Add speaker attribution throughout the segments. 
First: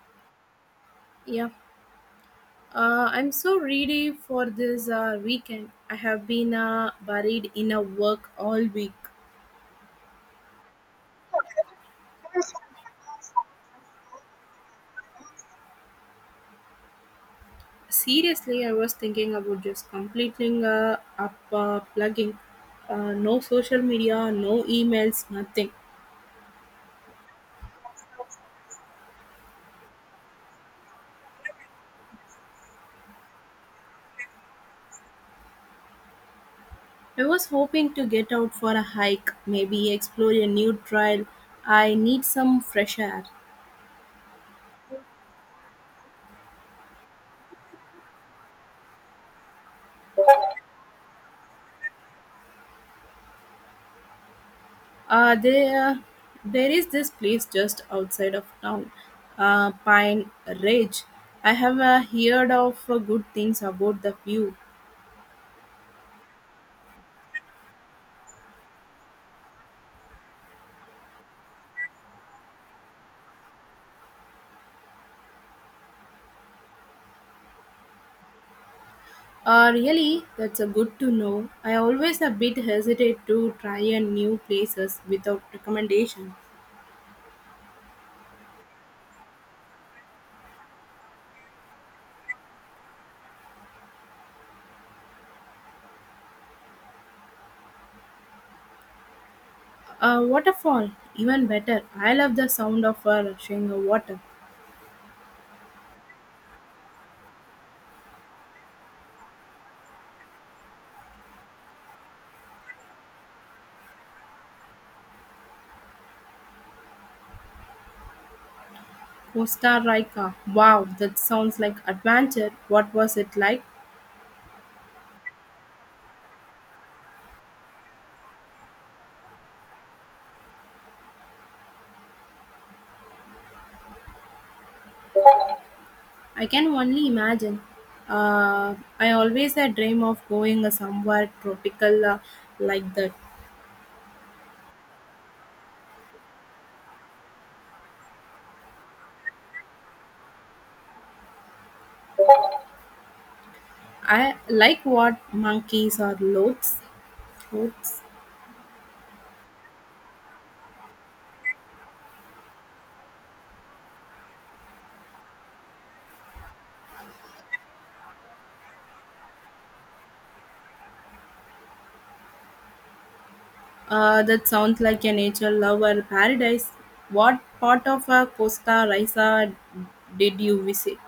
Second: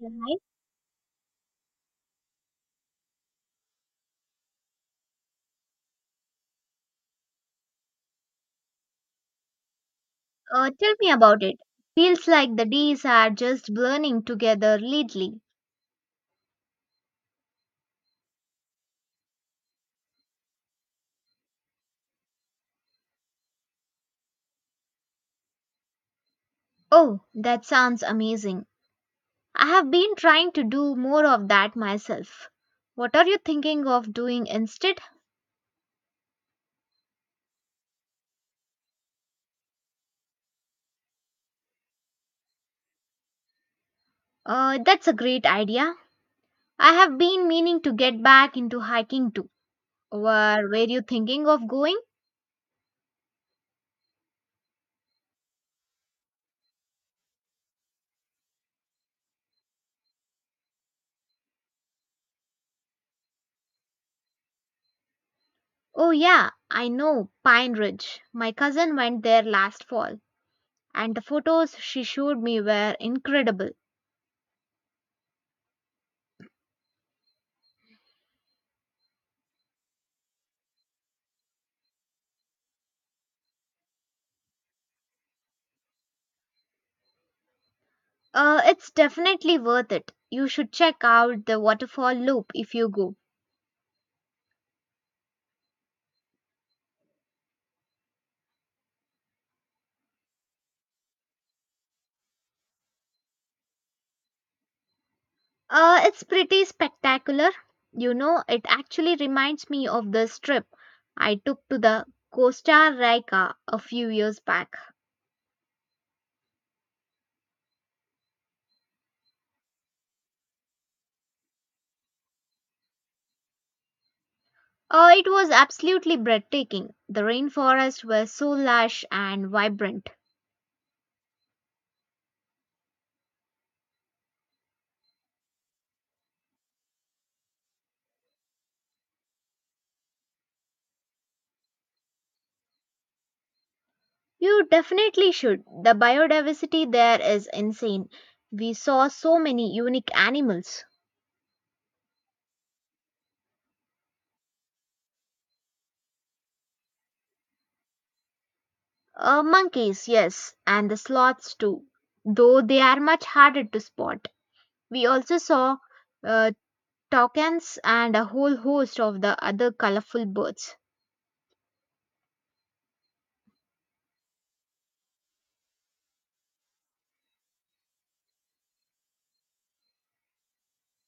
Speaker 1: Right.
Speaker 2: Yeah, I'm so ready for this weekend. I have been buried in a work all week.
Speaker 1: Tell me about it. Feels like the days are just blurring together lately.
Speaker 2: Seriously, I was thinking about just completing up plugging. No social media, no emails, nothing.
Speaker 1: Oh, that sounds amazing. I have been trying to do more of that myself. What are you thinking of doing instead?
Speaker 2: I was hoping to get out for a hike, maybe explore a new trail. I need some fresh air.
Speaker 1: That's a great idea. I have been meaning to get back into hiking too. Where were you thinking of going?
Speaker 2: Uh, there, there is this place just outside of town, Pine Ridge. I have heard of good things about the view.
Speaker 1: Oh, yeah, I know, Pine Ridge. My cousin went there last fall, and the photos she showed me were incredible.
Speaker 2: Really, that's a good to know. I always a bit hesitate to try a new places without recommendation.
Speaker 1: It's definitely worth it. You should check out the waterfall loop if you go.
Speaker 2: Waterfall, even better. I love the sound of a rushing water.
Speaker 1: It's pretty spectacular. You know, it actually reminds me of this trip I took to the Costa Rica a few years back.
Speaker 2: Costa Rica. Wow, that sounds like adventure. What was it like?
Speaker 1: It was absolutely breathtaking. The rainforests were so lush and vibrant.
Speaker 2: I can only imagine. I always had dream of going somewhere tropical like that.
Speaker 1: You definitely should. The biodiversity there is insane. We saw so many unique animals.
Speaker 2: I like what monkeys or loads. Loads.
Speaker 1: Monkeys, yes, and the sloths too, though they are much harder to spot. We also saw uh, toucans and a whole host of the other colorful birds.
Speaker 2: That sounds like a nature lover paradise. What part of Costa Rica did you visit?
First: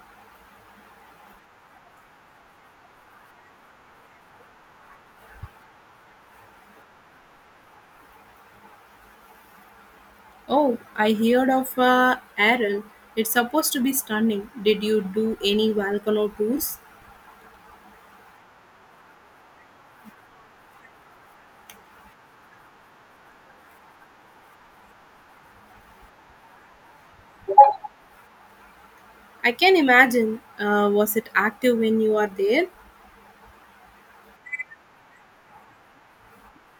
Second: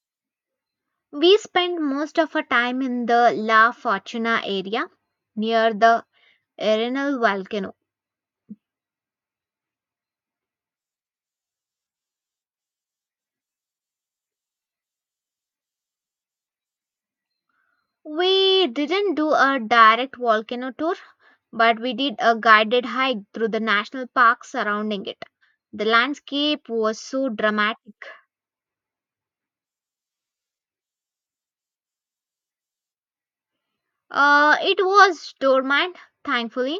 Speaker 1: We spent most of our time in the La Fortuna area near the Arenal volcano.
Speaker 2: Oh, I heard of Aral. It's supposed to be stunning. Did you do any volcano tours?
Speaker 1: We didn't do a direct volcano tour, but we did a guided hike through the national park surrounding it. The landscape was so dramatic.
Speaker 2: I can imagine. Was it active when you are there?
Speaker 1: It was dormant, thankfully,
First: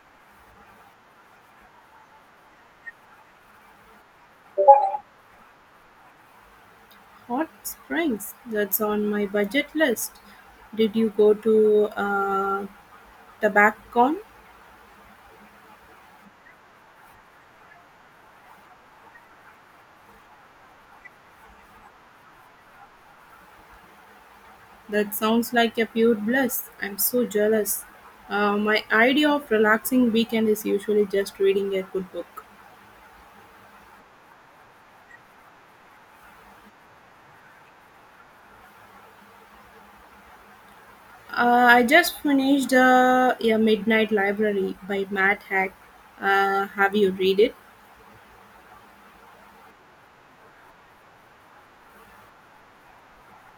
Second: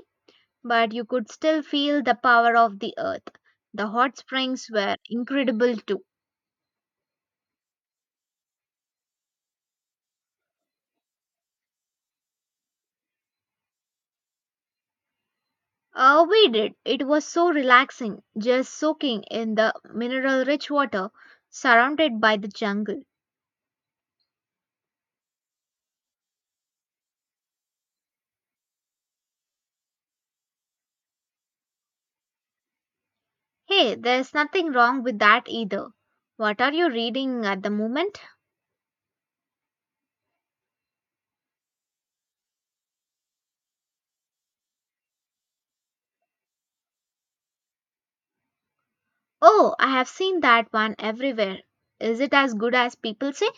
Speaker 1: but you could still feel the power of the earth. The hot springs were incredible too.
Speaker 2: Hot Springs, that's on my budget list. Did you go to TobacCon?
Speaker 1: We did. It was so relaxing, just soaking in the mineral rich water surrounded by the jungle.
Speaker 2: That sounds like a pure bliss. I'm so jealous. My idea of relaxing weekend is usually just reading a good book.
Speaker 1: Hey, there's nothing wrong with that either. What are you reading at the moment?
Speaker 2: I just finished A Midnight Library by Matt Haig. Have you read it?
Speaker 1: Oh, I have seen that one everywhere. Is it as good as people say?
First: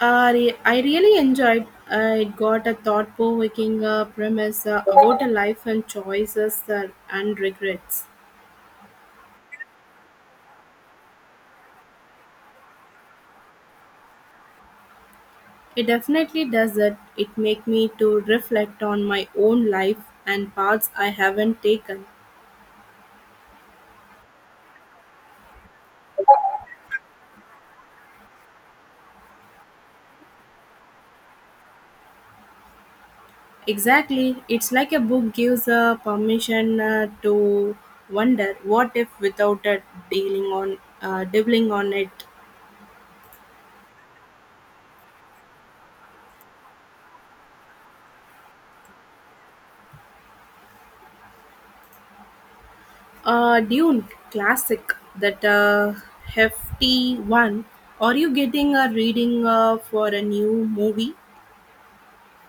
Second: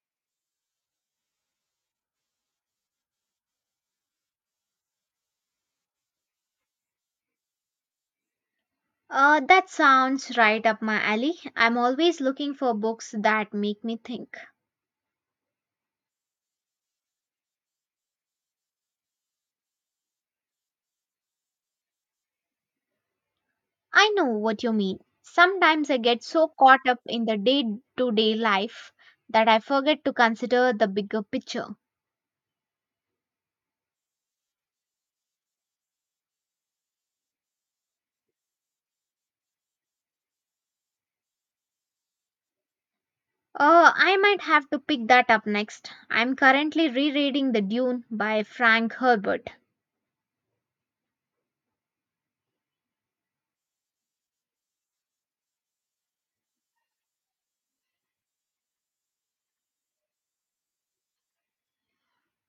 Speaker 2: I really enjoyed. It got a thought-provoking premise about a life and choices and regrets.
Speaker 1: That sounds right up my alley. I'm always looking for books that make me think.
Speaker 2: It definitely does it make me to reflect on my own life and paths I haven't taken.
Speaker 1: I know what you mean. Sometimes I get so caught up in the day to day life that I forget to consider the bigger picture.
Speaker 2: Exactly, it's like a book gives a permission to wonder what if without it dealing on dabbling on it.
Speaker 1: I might have to pick that up next. I'm currently rereading The Dune by Frank Herbert.
Speaker 2: Dune classic that hefty one. Are you getting a reading for a new movie?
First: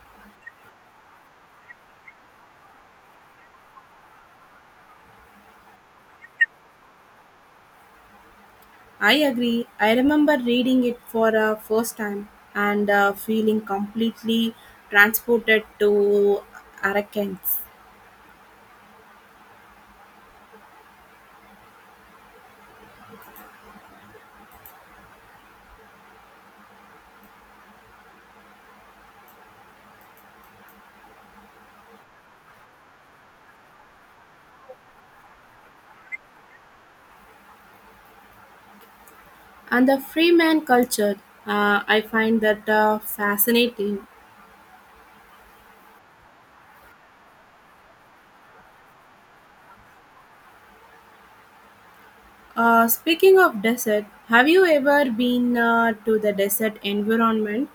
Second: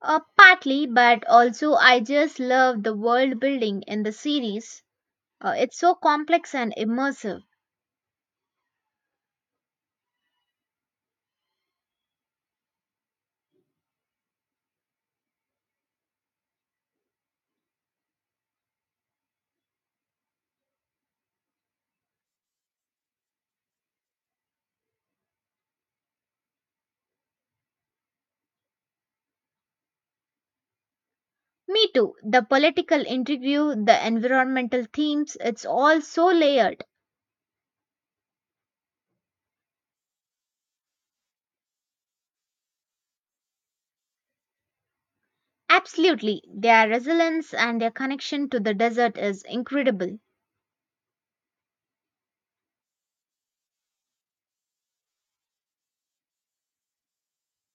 Speaker 1: Partly, but also I just love the world building in the series. It's so complex and immersive.
Speaker 2: I agree. I remember reading it for a first time and feeling completely transported to Arakens
Speaker 1: Me too. The political intrigue, the environmental themes, it's all so layered.
Speaker 2: and the freeman culture. I find that fascinating.
Speaker 1: Absolutely. Their resilience and their connection to the desert is incredible.
Speaker 2: Speaking of desert, have you ever been to the desert environment?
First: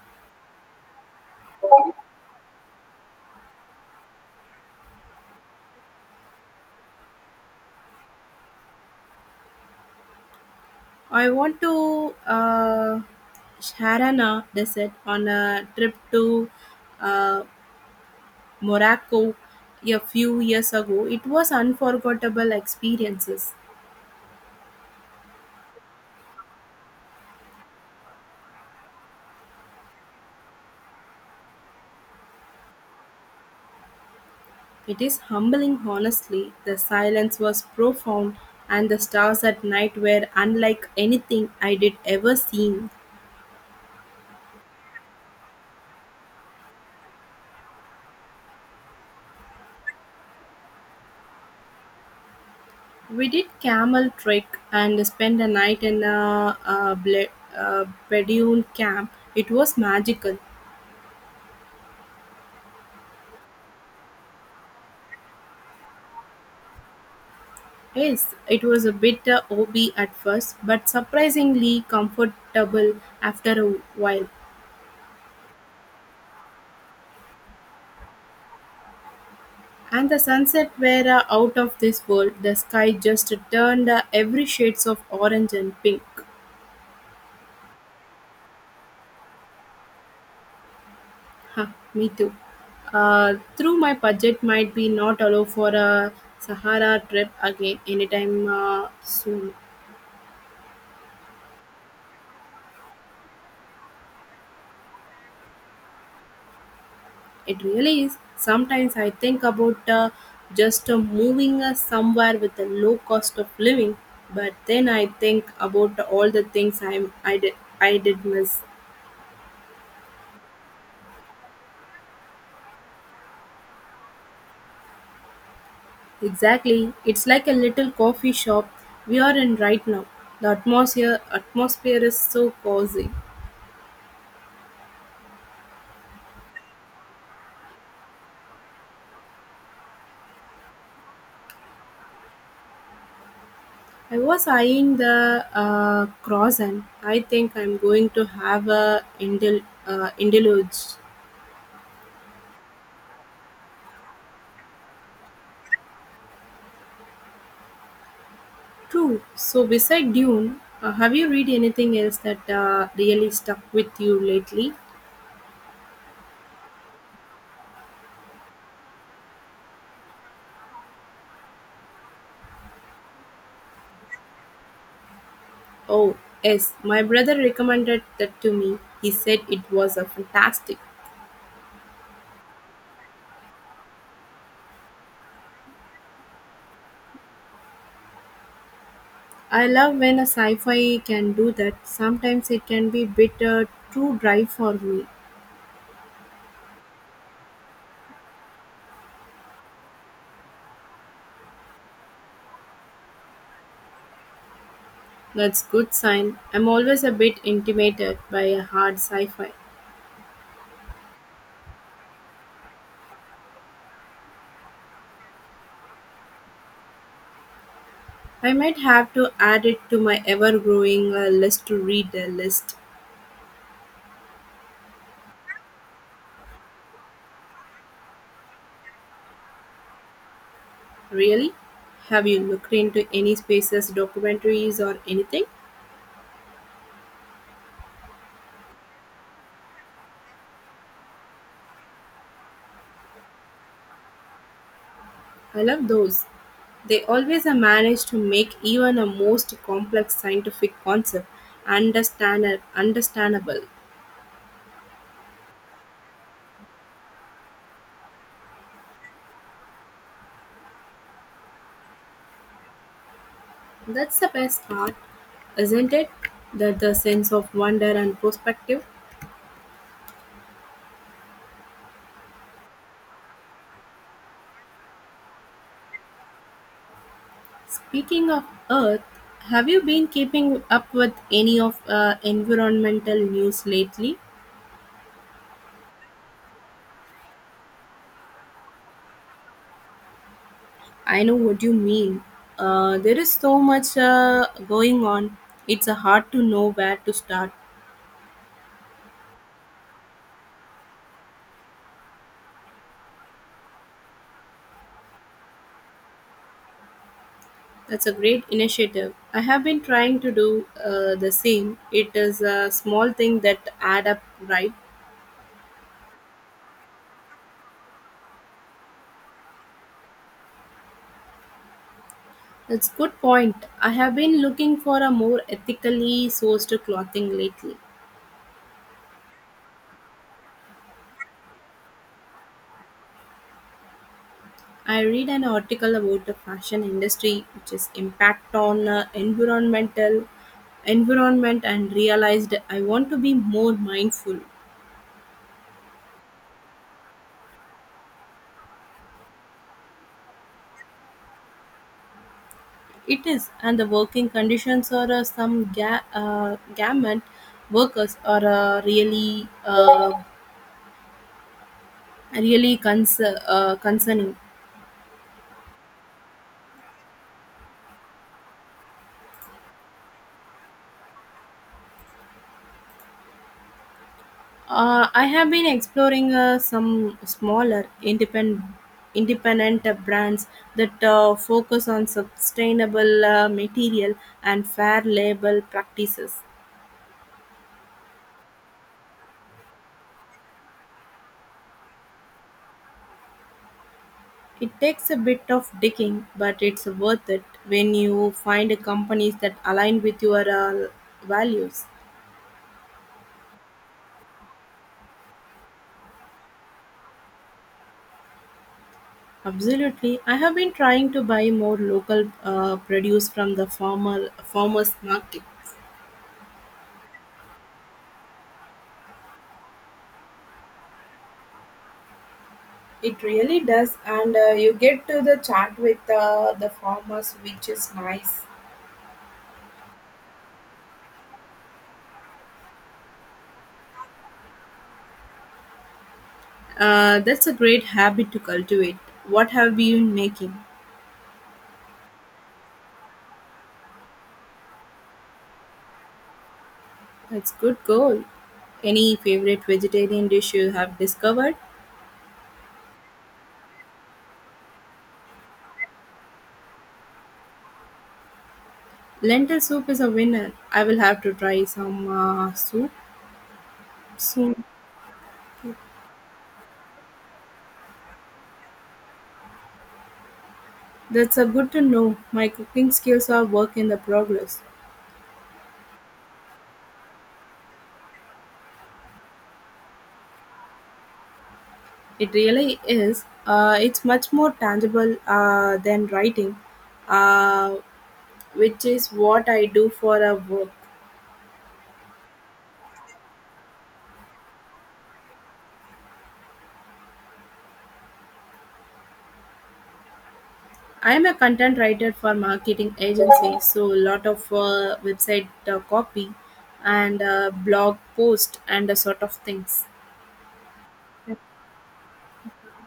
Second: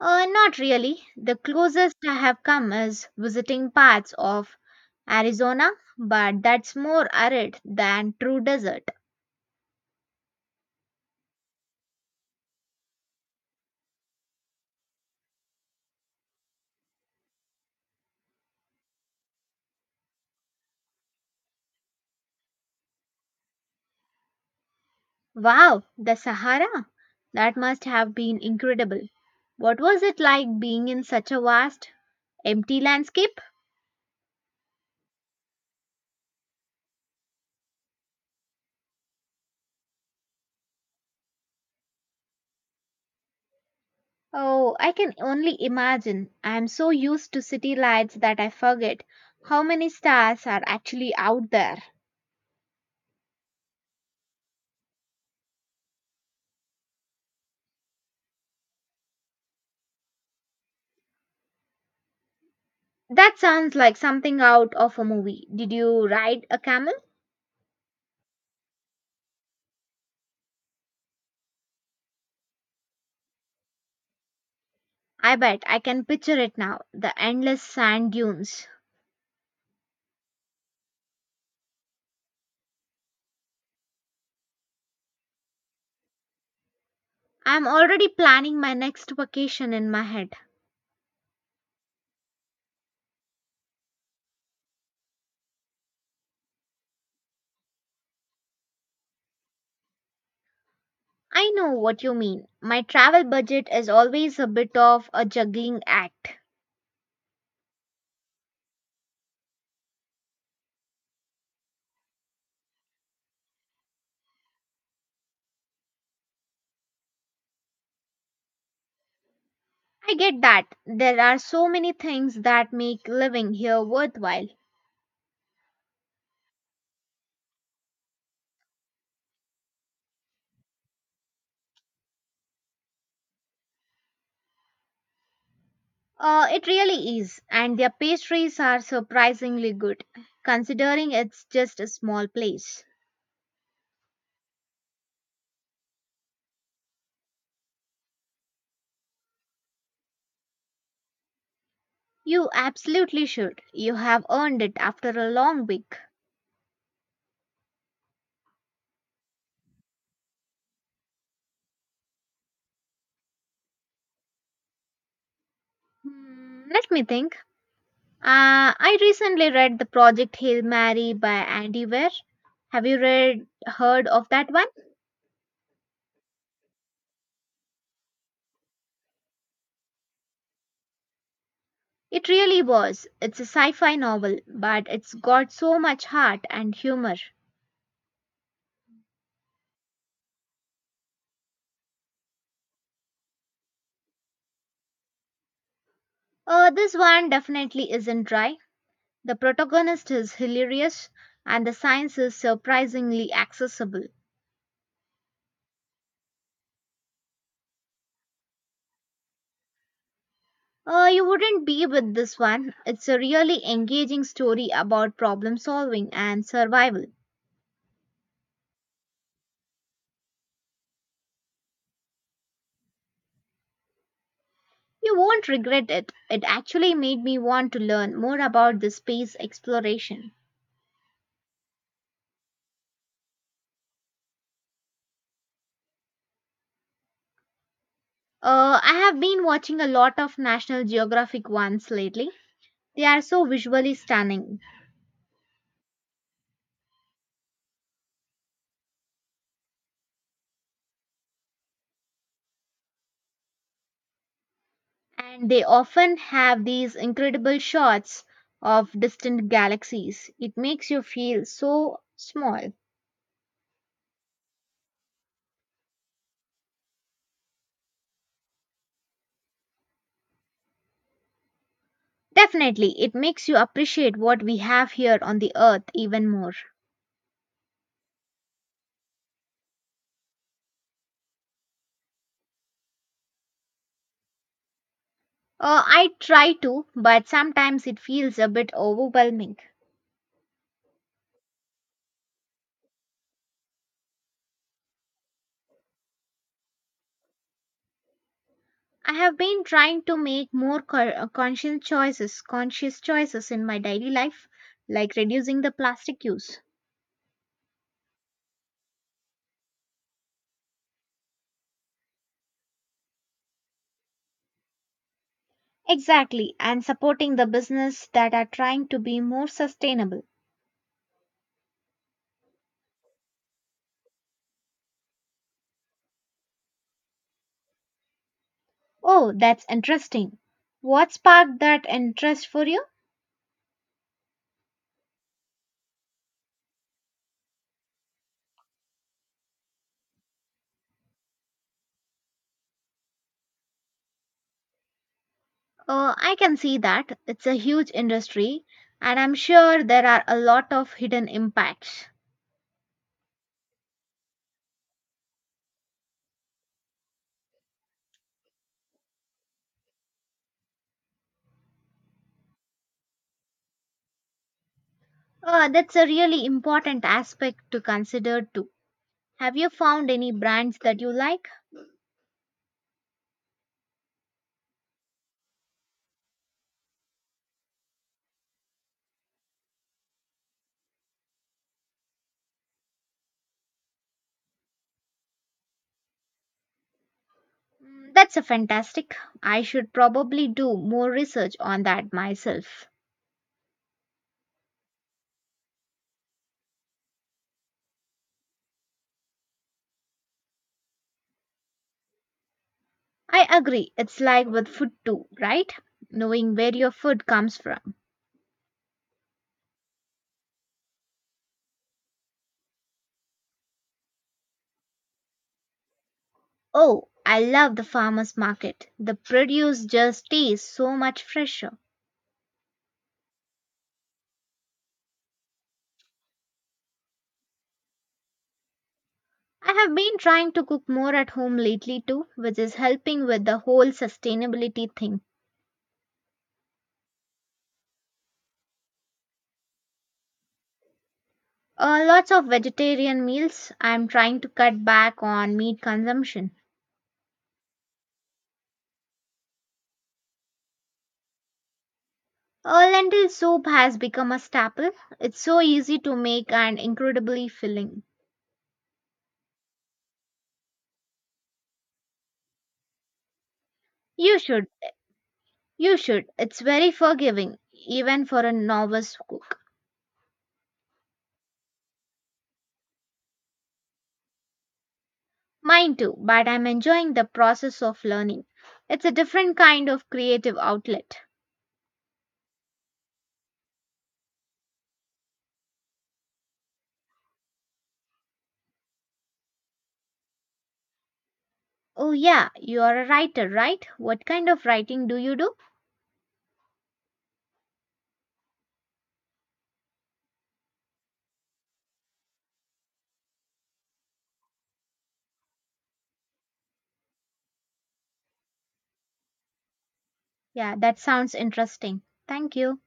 Speaker 1: Not really. The closest I have come is visiting parts of Arizona, but that's more arid than true desert.
Speaker 2: I want to Sharana desert on a trip to uh, Morocco a few years ago, it was unforgettable experiences.
Speaker 1: Wow, the Sahara? That must have been incredible. What was it like being in such a vast, empty landscape?
Speaker 2: It is humbling honestly. The silence was profound and the stars at night were unlike anything I did ever seen.
Speaker 1: Oh, I can only imagine. I'm so used to city lights that I forget how many stars are actually out there.
Speaker 2: We did camel trek and spent a night in a Bedouin camp. It was magical.
Speaker 1: That sounds like something out of a movie. Did you ride a camel?
Speaker 2: Yes, it was a bit OB at first, but surprisingly comfortable after a while.
Speaker 1: I bet I can picture it now the endless sand dunes.
Speaker 2: And the sunset were out of this world. The sky just turned every shades of orange and pink.
Speaker 1: I'm already planning my next vacation in my head.
Speaker 2: Huh, me too. Through my budget might be not allow for a Sahara trip again anytime soon.
Speaker 1: I know what you mean. My travel budget is always a bit of a juggling act.
Speaker 2: It really is. Sometimes I think about just moving somewhere with a low cost of living, but then I think about all the things I did miss.
Speaker 1: I get that. There are so many things that make living here worthwhile.
Speaker 2: Exactly. It's like a little coffee shop we are in right now. The atmosphere is so cozy.
Speaker 1: It really is, and their pastries are surprisingly good, considering it's just a small place.
Speaker 2: I was eyeing the croissant. I think I'm going to have a indulge
Speaker 1: You absolutely should. You have earned it after a long week.
Speaker 2: too. So beside Dune, have you read anything else that really stuck with you lately?
Speaker 1: Hmm, let me think. I recently read The Project Hail Mary by Andy Weir. Have you read heard of that one?
Speaker 2: Oh yes, my brother recommended that to me. He said it was a fantastic.
Speaker 1: It really was. It's a sci-fi novel, but it's got so much heart and humor.
Speaker 2: I love when a sci-fi can do that. Sometimes it can be a bit too dry for me.
Speaker 1: This one definitely isn't dry. The protagonist is hilarious, and the science is surprisingly accessible.
Speaker 2: That's good sign. I'm always a bit intimidated by a hard sci-fi.
Speaker 1: You wouldn't be with this one. It's a really engaging story about problem solving and survival.
Speaker 2: I might have to add it to my ever-growing list to read the list.
Speaker 1: You won't regret it. It actually made me want to learn more about the space exploration.
Speaker 2: Really? Have you looked into any spaces, documentaries, or anything?
Speaker 1: I have been watching a lot of National Geographic ones lately. They are so visually stunning.
Speaker 2: I love those. They always manage to make even a most complex scientific concept understandable.
Speaker 1: And they often have these incredible shots of distant galaxies. It makes you feel so small.
Speaker 2: That's the best part, isn't it? That the sense of wonder and perspective.
Speaker 1: Definitely, it makes you appreciate what we have here on the Earth even more.
Speaker 2: Speaking of Earth, have you been keeping up with any of environmental news lately?
Speaker 1: I try to, but sometimes it feels a bit overwhelming.
Speaker 2: I know what you mean. There is so much going on. It's hard to know where to start.
Speaker 1: I have been trying to make more conscious choices in my daily life, like reducing the plastic use.
Speaker 2: That's a great initiative. I have been trying to do the same. It is a small thing that add up, right?
Speaker 1: Exactly, and supporting the business that are trying to be more sustainable.
Speaker 2: That's good point. I have been looking for a more ethically sourced clothing lately.
Speaker 1: Oh, that's interesting. What sparked that interest for you?
Speaker 2: I read an article about the fashion industry, which is impact on environment, and realized I want to be more mindful.
Speaker 1: Oh, I can see that. It's a huge industry, and I'm sure there are a lot of hidden impacts.
Speaker 2: It is, and the working conditions or some ga- garment workers are really concerning.
Speaker 1: Oh, that's a really important aspect to consider too. Have you found any brands that you like?
Speaker 2: I have been exploring some smaller independent brands that focus on sustainable material and fair labor practices.
Speaker 1: Mm, that's a fantastic. I should probably do more research on that myself.
Speaker 2: It takes a bit of digging, but it's worth it when you find companies that align with your values.
Speaker 1: I agree. It's like with food too, right? Knowing where your food comes from.
Speaker 2: Absolutely, I have been trying to buy more local produce from the farmers markets.
Speaker 1: Oh, I love the farmers market. The produce just tastes so much fresher.
Speaker 2: It really does, and you get to the chat with the farmers, which is nice.
Speaker 1: I have been trying to cook more at home lately too, which is helping with the whole sustainability thing.
Speaker 2: That's a great habit to cultivate. What have you been making?
Speaker 1: Lots of vegetarian meals. I'm trying to cut back on meat consumption.
Speaker 2: That's good goal. Any favorite vegetarian dish you have discovered?
Speaker 1: Lentil soup has become a staple. It's so easy to make and incredibly filling.
Speaker 2: Lentil soup is a winner. I will have to try some soup
Speaker 1: You
Speaker 2: soon.
Speaker 1: should. You should. It's very forgiving, even for a novice cook.
Speaker 2: That's a good to know. My cooking skills are work in the progress.
Speaker 1: Mine too, but I'm enjoying the process of learning. It's a different kind of creative outlet.
Speaker 2: It really is. It's much more tangible than writing. Uh, which is what I do for a work.
Speaker 1: Oh, yeah, you are a writer, right? What kind of writing do you do?
Speaker 2: I'm a content writer for marketing agency, so a lot of website copy and blog post and a sort of things.
Speaker 1: Yeah, that sounds interesting. Thank you.